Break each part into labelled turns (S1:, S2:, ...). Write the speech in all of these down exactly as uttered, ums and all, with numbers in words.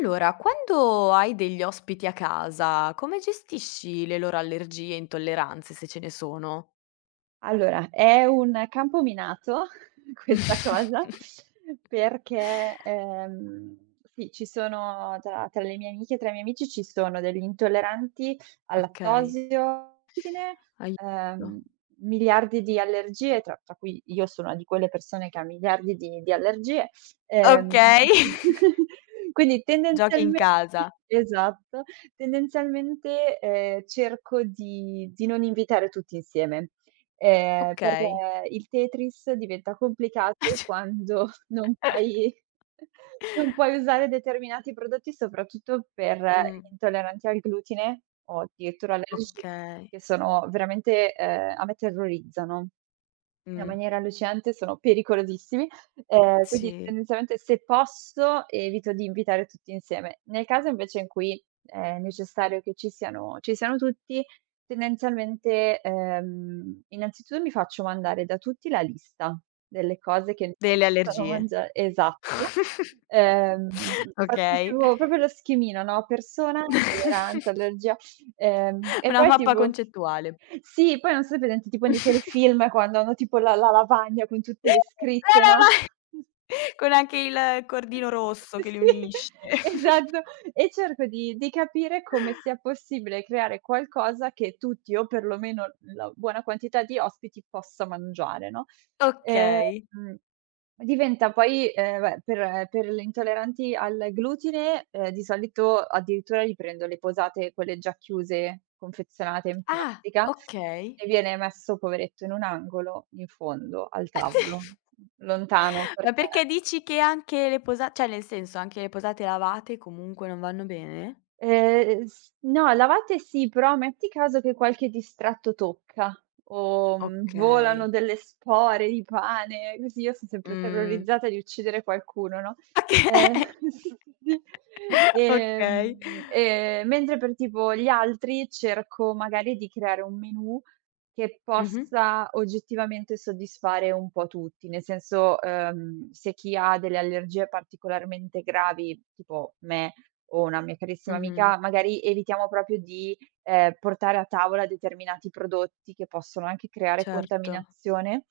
S1: Allora, quando hai degli ospiti a casa, come gestisci le loro allergie e intolleranze, se ce ne sono?
S2: Allora, è un campo minato questa cosa perché, ehm, sì, ci sono tra tra le mie amiche e tra i miei amici ci sono degli intolleranti al
S1: Okay,
S2: lattosio, glutine,
S1: aiuto.
S2: ehm, miliardi di allergie, tra tra cui io sono una di quelle persone che ha miliardi di di allergie. Ehm,
S1: Okay,
S2: quindi
S1: giochi in
S2: tendenzialmente
S1: casa.
S2: esatto, tendenzialmente, ehm, cerco di di non invitare tutti insieme ehm, perché
S1: Okay.
S2: il Tetris diventa complicato quando non puoi non puoi usare determinati prodotti, soprattutto per
S1: Mh,
S2: gli intolleranti al glutine o addirittura allergici,
S1: okay.
S2: che sono veramente ehm, a me terrorizzano in
S1: Mh,
S2: maniera allucinante, sono pericolosissimi. Ehm, quindi
S1: sì.
S2: tendenzialmente se posso evito di invitare tutti insieme. Nel caso invece in cui eh, è necessario che ci siano ci siano tutti. Tendenzialmente, ehm, innanzitutto mi faccio mandare da tutti la lista delle cose che non
S1: Delle
S2: possono
S1: allergie.
S2: mangia esatto. Ehm, faccio
S1: Okay.
S2: tipo proprio lo schemino, no, persona, intolleranza, allergia, ehm, e
S1: Una
S2: poi
S1: mappa
S2: tipo
S1: concettuale.
S2: sì, poi non so se è presente tipo nei telefilm quando hanno tipo la la lavagna con tutte
S1: No,
S2: le scritte,
S1: no,
S2: no?
S1: ma con anche il cordino rosso che li
S2: Sì,
S1: unisce.
S2: esatto. E cerco di di capire come sia possibile creare qualcosa che tutti o perlomeno la buona quantità di ospiti possa mangiare, no. Ehm,
S1: Okay.
S2: diventa poi, ehm, beh, per per gli intolleranti al glutine, ehm, di solito addirittura gli prendo le posate, quelle già chiuse, confezionate in
S1: Ah,
S2: plastica,
S1: okay.
S2: e viene messo poveretto in un angolo in fondo al tavolo, lontano
S1: Ma
S2: perché
S1: perché dici che anche le posa cioè nel senso, anche le posate lavate comunque non vanno bene?
S2: Ehm, s no, lavate sì, però metti caso che qualche distratto tocca o, mhmm,
S1: Okay.
S2: volano delle spore di pane, così io son sempre
S1: Mh,
S2: terrorizzata di uccidere qualcuno, no, ehm,
S1: okay,
S2: sì, sì.
S1: okay.
S2: ehm, ehm, mentre per tipo gli altri cerco magari di creare un menù che
S1: Mh-mh,
S2: possa oggettivamente soddisfare un po' tutti, nel senso, ehm, se chi ha delle allergie particolarmente gravi, tipo me, o una mia carissima
S1: mh-mh.
S2: amica, magari evitiamo proprio di, ehm, portare a tavola determinati prodotti che possono anche creare
S1: Certo,
S2: contaminazione.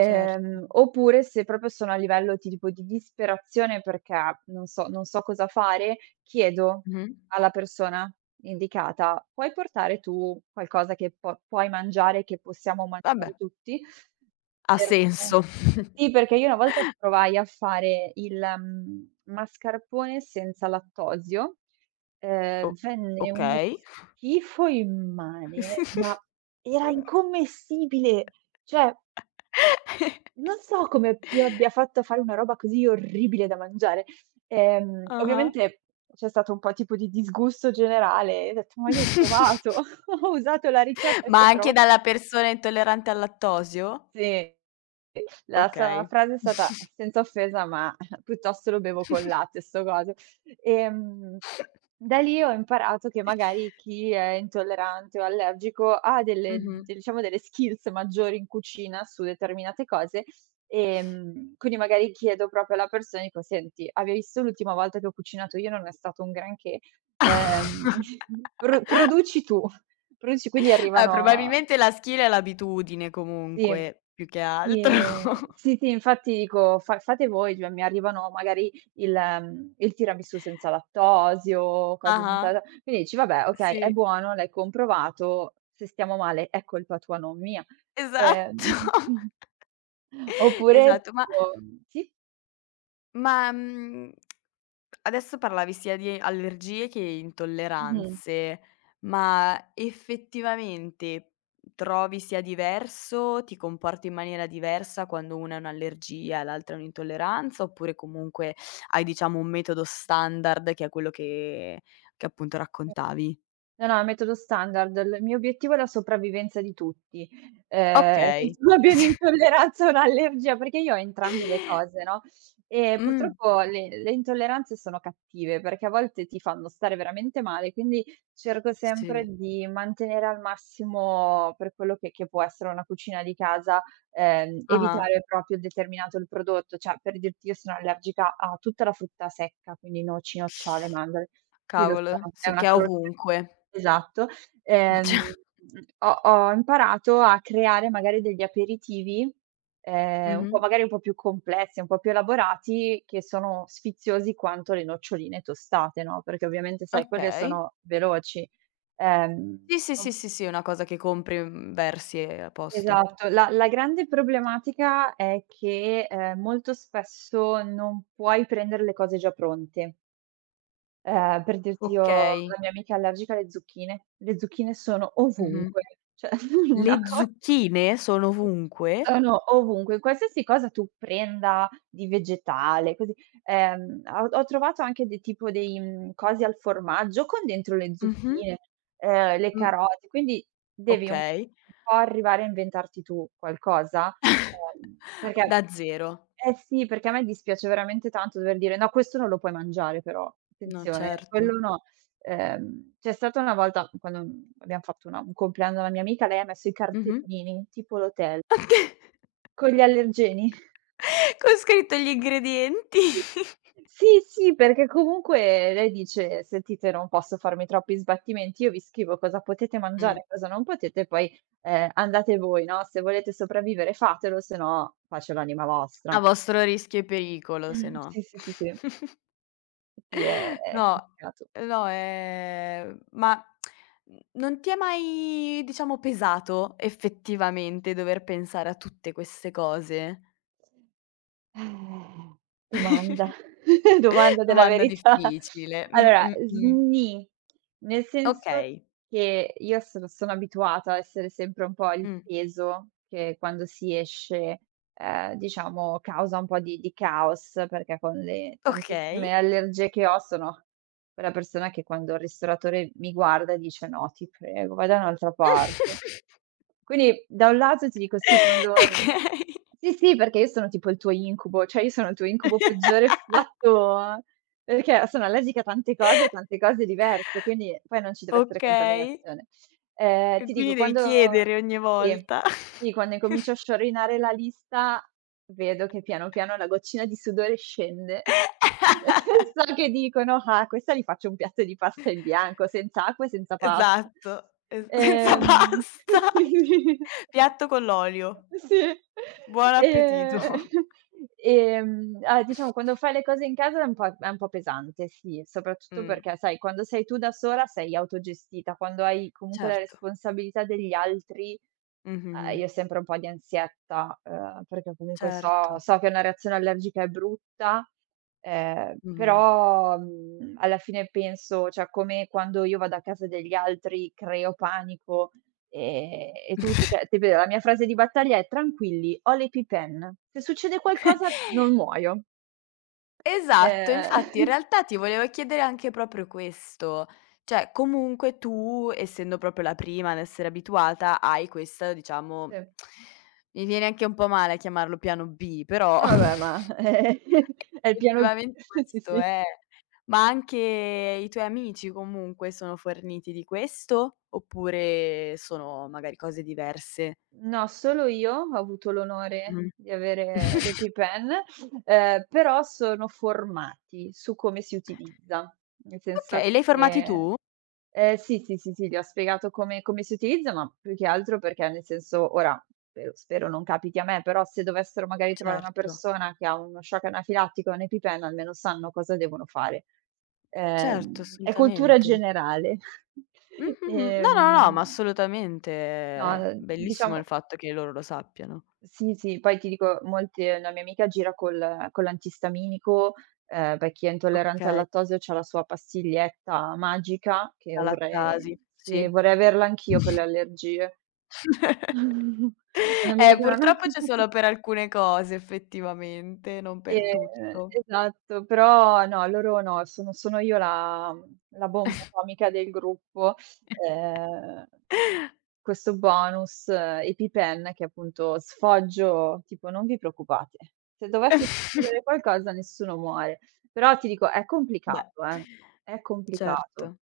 S1: certo.
S2: oppure se proprio sono a livello ti dico di disperazione perché non so non so cosa fare, chiedo
S1: Mh-mh.
S2: alla persona indicata: "Puoi portare tu qualcosa che po puoi mangiare, che possiamo
S1: Vabbè,
S2: mangiare tutti?"
S1: ha
S2: Perché
S1: senso.
S2: sì, perché io una volta provai a fare il, mhmm, mascarpone senza lattosio,
S1: O
S2: ehm, venne uno
S1: okay.
S2: schifo immane, ma era incommestibile, cioè non so come io abbia fatto a fare una roba così orribile da mangiare. Ehm,
S1: Ah-ah.
S2: ovviamente c'è stato un po' tipo di disgusto generale e ho detto: "Ma io ho provato, ho usato la ricetta che
S1: Ma
S2: ho
S1: anche
S2: trova".
S1: dalla persona intollerante al lattosio?
S2: Sì. La sua
S1: Okay.
S2: frase è stata senza offesa, ma piuttosto lo bevo col latte 'sto coso. Ehm, da lì ho imparato che magari chi è intollerante o allergico ha delle
S1: Mh-mh.
S2: de diciamo delle skills maggiori in cucina su determinate cose, ehm, quindi magari chiedo proprio alla persona, dico: "Senti, avevi visto l'ultima volta che ho cucinato io non è stato un granché, ehm, pro produci tu." Produci quindi
S1: Eh,
S2: arrivano
S1: probabilmente la skill è l'abitudine
S2: sì.
S1: comunque, più che
S2: Sì,
S1: altro.
S2: ehm,
S1: Ah-ah.
S2: sì, sì, infatti dico: "Fa fate voi", cioè mi arrivano magari il mhmm, il tiramisù senza lattosio, cose senza la quindi dici: "Vabbè, okay, è
S1: Sì,
S2: buono, l'hai comprovato, se stiamo male è colpa tua, non mia".
S1: esatto.
S2: Ehm, oppure
S1: Esatto, ma
S2: tipo sì?
S1: Ma, mhmm, adesso parlavi sia di allergie che
S2: Mh-mh.
S1: intolleranze, ma effettivamente trovi sia diverso, ti comporti in maniera diversa quando una è un'allergia e l'altra è un'intolleranza, oppure comunque hai diciamo un metodo standard che è quello che che appunto raccontavi?
S2: No, no, è un metodo standard. Il mio obiettivo è la sopravvivenza di tutti. Mh. ehm, che
S1: Okay.
S2: tu abbia un'intolleranza o un'allergia, perché io ho entrambe le cose, no, e
S1: Mh,
S2: purtroppo le le intolleranze sono cattive, perché a volte ti fanno stare veramente male, quindi cerco sempre
S1: sì.
S2: di mantenere al massimo per quello che che può essere una cucina di casa, ehm,
S1: Ah-ah.
S2: evitare proprio determinato il prodotto. Cioè, per dirti, io sono allergica a tutta la frutta secca, quindi noci, nocciole, mandorle. Sì, lo so,
S1: Cavolo,
S2: è
S1: sì
S2: una
S1: che è
S2: croce.
S1: ovunque.
S2: Esatto. Ehm,
S1: Cioè
S2: mhmm, ho ho imparato a creare magari degli aperitivi, ehm, un
S1: mh-mh,
S2: po' magari un po' più complessi, un po' più elaborati, che sono sfiziosi quanto le noccioline tostate, no, perché ovviamente sai quelle
S1: okay.
S2: sono veloci. Ehm,
S1: Sì, sì, sì,
S2: o
S1: sì, sì, è una cosa che compri, mhmm, versi e a posto.
S2: esatto, la la grande problematica è che, ehm, molto spesso non puoi prendere le cose già pronte. Ehm, per dirti io
S1: Okay.
S2: la mia amica è allergica alle zucchine. Le zucchine sono
S1: Mh-mh.
S2: ovunque, cioè
S1: Le
S2: una co
S1: zucchine sono ovunque?
S2: sono ovunque, qualsiasi cosa tu prenda di vegetale, così, ehm, ho ho trovato anche dei tipo dei, mhmm, cosi al formaggio con dentro le
S1: Mh-mh.
S2: zucchine, ehm, le
S1: Mh,
S2: carote, quindi devi un
S1: okay.
S2: po' arrivare a inventarti tu qualcosa, ehm,
S1: Da
S2: perché
S1: zero.
S2: eh sì, perché a me dispiace veramente tanto dover dire: "No, questo non lo puoi mangiare però,
S1: No,
S2: attenzione, eh, quello
S1: certo.
S2: no". Ehm, c'è stata una volta quando, mhmm, abbiam fatto una un compleanno alla mia amica, lei ha messo i
S1: Mh-mh.
S2: cartellini, tipo l'hotel, con gli allergeni.
S1: Con scritto gli ingredienti.
S2: Sì, sì, perché comunque lei dice: "Sentite, non posso farmi troppi sbattimenti, io vi scrivo cosa potete
S1: Mh.
S2: mangiare e cosa non potete, poi, ehm, andate voi, no, se volete sopravvivere fatelo, se no pace all'anima
S1: A
S2: vostra".
S1: vostro rischio e pericolo, se
S2: Mh,
S1: no.
S2: sì, sì, sì, sì. Sì, è è
S1: No,
S2: complicato.
S1: ehm, no, ehm, ma mhmm, non ti è mai, diciamo, pesato effettivamente dover pensare a tutte queste cose?
S2: Eh, domanda, domanda della
S1: Domanda
S2: verità.
S1: difficile. Mh,
S2: Allora,
S1: mh, mh.
S2: sni, nel senso
S1: Okay.
S2: che io sono sono abituata a essere sempre un po' il
S1: Mh.
S2: peso che quando si esce. Ehm, diciamo causa un po' di di caos, perché con le tantissime
S1: Okay.
S2: allergie che ho sono quella persona che quando il ristoratore mi guarda dice: "No, ti prego, vai da un'altra parte". Quindi da un lato ti dico sì, quando
S1: Okay.
S2: sì, sì, perché io sono tipo il tuo incubo, cioè io sono il tuo incubo peggiore fatto perché sono allergica a tante cose e tante cose diverse, quindi poi non ci deve essere
S1: Okay.
S2: contaminazione. Ehm,
S1: E
S2: ti
S1: quindi
S2: dico
S1: devi
S2: quando
S1: chiedere ogni
S2: sì,
S1: volta.
S2: sì, quando incomincio a sciorinare la lista, vedo che piano piano la goccina di sudore scende. So che dicono: "Ah, questa gli faccio un piatto di pasta in bianco, senza acqua e senza pasta".
S1: Esatto, es senza
S2: Ehm,
S1: pasta.
S2: sì, sì.
S1: Piatto con l'olio.
S2: Sì,
S1: Buon appetito.
S2: ehm, ehm, ah, diciamo quando fai le cose in casa è un po' è un po' pesante, sì, soprattutto
S1: Mh,
S2: perché, sai, quando sei tu da sola sei autogestita, quando hai comunque la
S1: certo.
S2: responsabilità degli altri, ehm,
S1: Mh-mh-mh.
S2: io ho sempre un po' di ansietta, ehm, perché comunque
S1: Certo.
S2: so so che una reazione allergica è brutta, ehm,
S1: Mh-mh.
S2: però, mhmm, alla fine penso cioè come quando io vado a casa degli altri creo panico. Ehm, e tutto, cioè ti ripeto, la mia frase di battaglia è: "Tranquilli, ho le EpiPen. Se succede qualcosa non muoio".
S1: Esatto,
S2: Ehm,
S1: infatti in realtà ti volevo chiedere anche proprio questo. Cioè, comunque tu, essendo proprio la prima ad essere abituata, hai questa
S2: Sì.
S1: diciamo mi viene anche un po' male a chiamarlo piano B, però
S2: Eh vabbè, ma è il piano B.
S1: effettivamente
S2: Sì,
S1: questo
S2: sì.
S1: è. Ma anche i tuoi amici comunque sono forniti di questo, oppure sono magari cose diverse?
S2: No, solo io ho avuto l'onore
S1: Mh-mh.
S2: di avere le Pipen, ehm, però sono formati su come si utilizza, nel senso
S1: Okay, li hai formati tu?
S2: che ehm, sì, sì, sì, sì, gli ho spiegato come come si utilizza, ma più che altro perché nel senso ora, spero spero non capiti a me, però se dovessero magari trovare una
S1: Certo,
S2: persona che ha uno shock anafilattico e un'EpiPen almeno sanno cosa devono fare.
S1: certo,
S2: Ehm, è cultura
S1: assolutamente.
S2: generale.
S1: Mh, mh, mh. No, no, no, ma
S2: Ehm,
S1: assolutamente.
S2: no,
S1: È bellissimo il
S2: diciamo
S1: fatto che loro lo sappiano.
S2: sì, sì, poi ti dico, molte una mia amica gira col con l'antistaminico, ehm, per chi è intollerante al
S1: Okay,
S2: lattosio c'ha la sua pastiglietta magica che
S1: la lattasi,
S2: vorrei sì,
S1: sì.
S2: vorrei averla anch'io per le allergie. Quando mi
S1: Eh,
S2: dicono: "No".
S1: purtroppo c'è solo per alcune cose effettivamente, non per
S2: Ehm,
S1: tutto.
S2: esatto, però no, loro no, sono sono io la mhmm, la bomba atomica del gruppo. Ehm, e questo bonus eh, EpiPen che appunto sfoggio tipo: "Non vi preoccupate, se dovesse succedere qualcosa nessuno muore." Però ti dico è
S1: Beh,
S2: complicato, eh, è complicato.
S1: certo,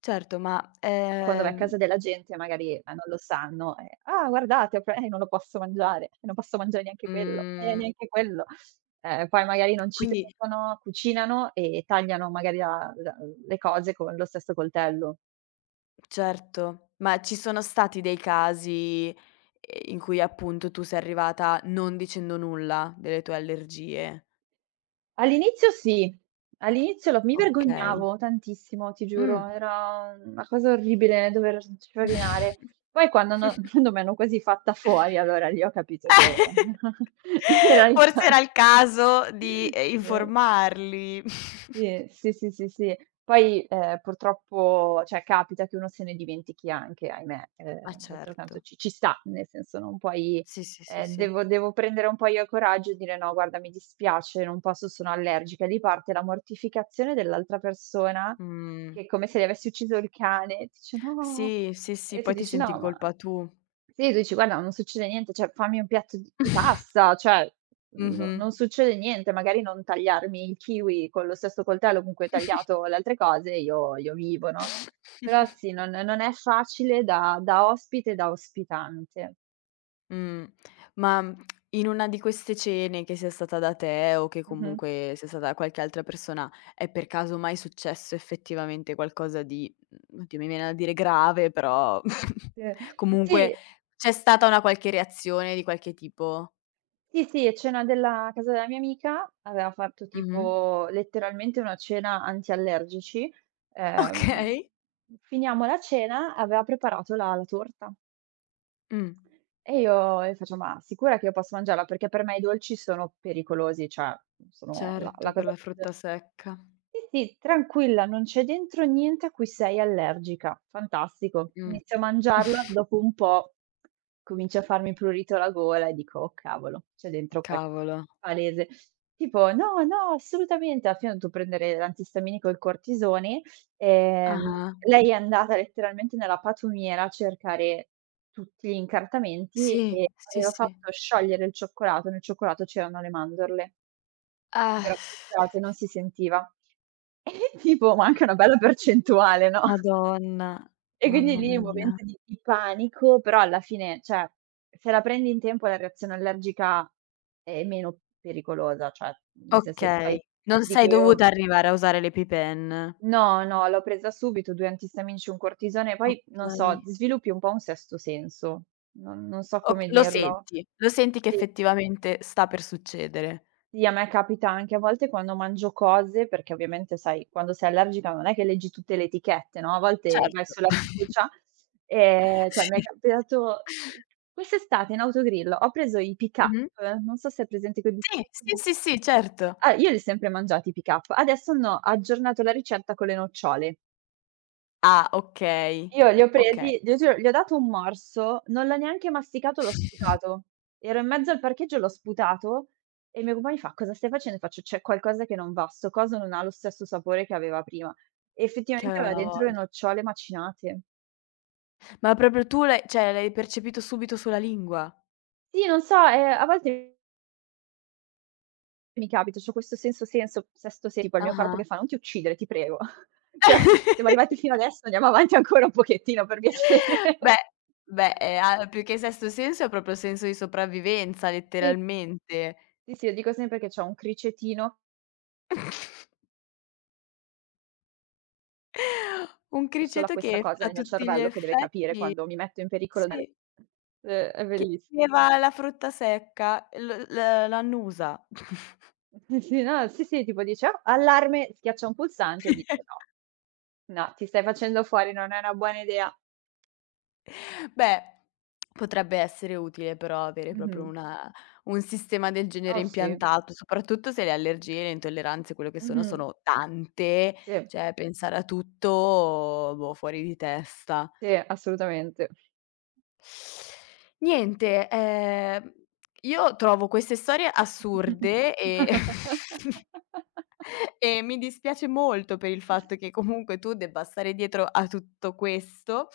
S1: certo, ma,
S2: Quando vai a
S1: ehm,
S2: casa della gente magari, eh, non lo sanno, eh: "Ah guardate ho pre" "Eh, non lo posso mangiare, eh, non posso mangiare neanche quello, eh,
S1: mhmm,
S2: neanche quello." Eh, poi magari non ci
S1: quindi
S2: pensano, cucinano e tagliano magari la la le cose con lo stesso coltello.
S1: certo, ma ci sono stati dei casi, ehm, in cui appunto tu sei arrivata non dicendo nulla delle tue allergie?
S2: All'inizio sì, all'inizio lo mi
S1: Okay.
S2: vergognavo tantissimo, ti
S1: Mh.
S2: giuro, era una cosa orribile dover sciorinare. Poi quando hanno quando mi hanno quasi fatta fuori, allora lì ho capito che lì era il
S1: Forse
S2: ca
S1: era il caso di, ehm,
S2: sì.
S1: informarli.
S2: Sì, sì, sì, sì, sì. Poi, ehm, purtroppo, cioè capita che uno se ne dimentichi anche, ahimè.
S1: Ma
S2: Ehm, d'altro canto
S1: certo.
S2: ci ci sta, nel senso non puoi
S1: Sì, sì, sì,
S2: ehm,
S1: sì.
S2: devo devo prendere un po' io il coraggio e dire: "No, guarda, mi dispiace, non posso, sono allergica." Lì parte la mortificazione dell'altra persona
S1: Mh.
S2: che è come se gli avessi ucciso il cane, dice: "No."
S1: Sì, sì, sì,
S2: E tu
S1: poi ti
S2: dici:
S1: senti in
S2: "No, ma".
S1: colpa tu.
S2: Sì, tu dici: "Guarda, non succede niente, cioè fammi un piatto d di pasta, cioè no
S1: Mh-mh.
S2: non succede niente, magari non tagliarmi il kiwi con lo stesso coltello con cui hai tagliato le altre cose, io io vivo", no, però sì, non non è facile da da ospite e da ospitante.
S1: Mh. Ma, mhmm, in una di queste cene che sia stata da te o che
S2: Mh-mh.
S1: comunque sia stata da qualche altra persona, è per caso mai successo effettivamente qualcosa di mhmm, oddio mi viene da dire grave, però
S2: Sì.
S1: comunque
S2: Sì,
S1: c'è stata una qualche reazione di qualche tipo?
S2: sì, sì, a cena della casa della mia amica aveva fatto
S1: Mh-mh.
S2: tipo letteralmente una cena antiallergici. Ehm,
S1: Okay.
S2: finiamo la cena, aveva preparato la la torta.
S1: Mh.
S2: E io e faccio: "Ma sicura che io posso mangiarla?" Perché per me i dolci sono pericolosi, cioè sono la
S1: Certo,
S2: la
S1: per
S2: cosa
S1: la
S2: più
S1: frutta secca.
S2: sì, sì, tranquilla, non c'è dentro niente a cui sei allergica. Fantastico.
S1: Mh.
S2: Inizio a mangiarla, dopo un po' comincia a farmi prurito alla gola e dico: "Oh cavolo, c'è dentro qualcosa
S1: Cavolo.
S2: palese". Tipo: "No, no, assolutamente". Alla fine ho dovuto prendere l'antistaminico e il cortisone. Ehm,
S1: Ah-ah.
S2: lei è andata letteralmente nella patumiera a cercare tutti gli incartamenti
S1: Sì,
S2: e
S1: sì,
S2: aveva
S1: sì.
S2: fatto sciogliere il cioccolato, nel cioccolato c'erano le mandorle.
S1: Ah.
S2: Grasseggiate, non si sentiva. E tipo, ma anche una bella percentuale, no,
S1: Madonna,
S2: e quindi
S1: mamma
S2: lì un
S1: mia.
S2: momento di di panico, però alla fine, cioè, se la prendi in tempo la reazione allergica è meno pericolosa, cioè, nel senso poi
S1: Okay, non
S2: ti
S1: sei
S2: dico io
S1: dovuta arrivare a usare l'EpiPen.
S2: no, no, l'ho presa subito, due antistaminici, un cortisone, poi non so,
S1: Okay.
S2: sviluppi un po' un sesto senso, non non so
S1: O
S2: come
S1: lo
S2: dirlo.
S1: senti, lo senti che
S2: Sì.
S1: effettivamente sta per succedere.
S2: Sì, a me capita anche a volte quando mangio cose, perché ovviamente sai quando sei allergica non è che leggi tutte le etichette, no, a volte vai
S1: Certo.
S2: sulla fiducia, ehm, cioè mi è
S1: Sì.
S2: capitato ehm, quest'estate in autogrill ho preso i pick
S1: Mh-mh.
S2: up, non so se hai presente quei
S1: Sì,
S2: biscotti
S1: sì, sì, sì, certo.
S2: ah, io li ho sempre mangiati i pick up. Adesso hanno aggiornato la ricetta con le nocciole.
S1: Ah, okay,
S2: Io li ho
S1: okay.
S2: presi, ti giuro, gli ho dato un morso, non l'ho neanche masticato, l'ho sputato. Ero in mezzo al parcheggio e l'ho sputato e il mio compagno fa: "Cosa stai facendo?" E faccio: "C'è qualcosa che non va, 'sto coso non ha lo stesso sapore che aveva prima." E
S1: Che
S2: effettivamente
S1: aveva
S2: aveva
S1: una
S2: dentro le
S1: vol
S2: nocciole macinate.
S1: ma proprio tu l'hai cioè l'hai percepito subito sulla lingua?
S2: Sì, non so, ehm, a volte mi capita, c'ho questo senso senso sesto sen tipo il mio corpo
S1: Ah-ah.
S2: che fa: "Non ti uccidere, ti prego." Cioè, siamo arrivati fino adesso, andiamo avanti ancora un pochettino per piacere.
S1: Beh, beh, ehm, ha più che sesto senso è proprio senso di sopravvivenza
S2: Sì,
S1: letteralmente.
S2: sì, sì, io dico sempre che c'ho un cricetino
S1: Un
S2: solo a
S1: criceto
S2: questa
S1: che
S2: cosa
S1: a
S2: nel mio
S1: tutti gli
S2: cervello che deve capire
S1: effetti
S2: quando mi metto in pericolo dalle.
S1: sì,
S2: Ehm, è belliss
S1: chiedeva la frutta secca, l l l'annusa.
S2: sì, sì, no, sì, sì, tipo dice: "Oh, Allarme", schiaccia un pulsante e dice: "No, no, ti stai facendo fuori, non è una buona idea".
S1: Beh, potrebbe essere utile però avere proprio
S2: Mh-mh.
S1: una un sistema del genere
S2: Oh sì.
S1: impiantato, soprattutto se le allergie, le intolleranze, quello che sono,
S2: Mh-mh.
S1: sono tante,
S2: Sì,
S1: cioè pensare a tutto, boh, fuori di testa.
S2: sì, assolutamente.
S1: Niente, ehm, io trovo queste storie assurde e e mi dispiace molto per il fatto che comunque tu debba stare dietro a tutto questo,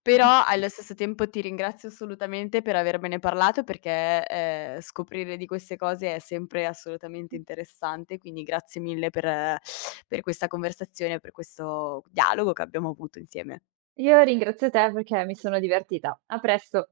S1: però allo stesso tempo ti ringrazio assolutamente per avermene parlato perché, ehm, scoprire di queste cose è sempre assolutamente interessante, quindi grazie mille per per questa conversazione, per questo dialogo che abbiamo avuto insieme.
S2: Io ringrazio te perché mi sono divertita. A presto.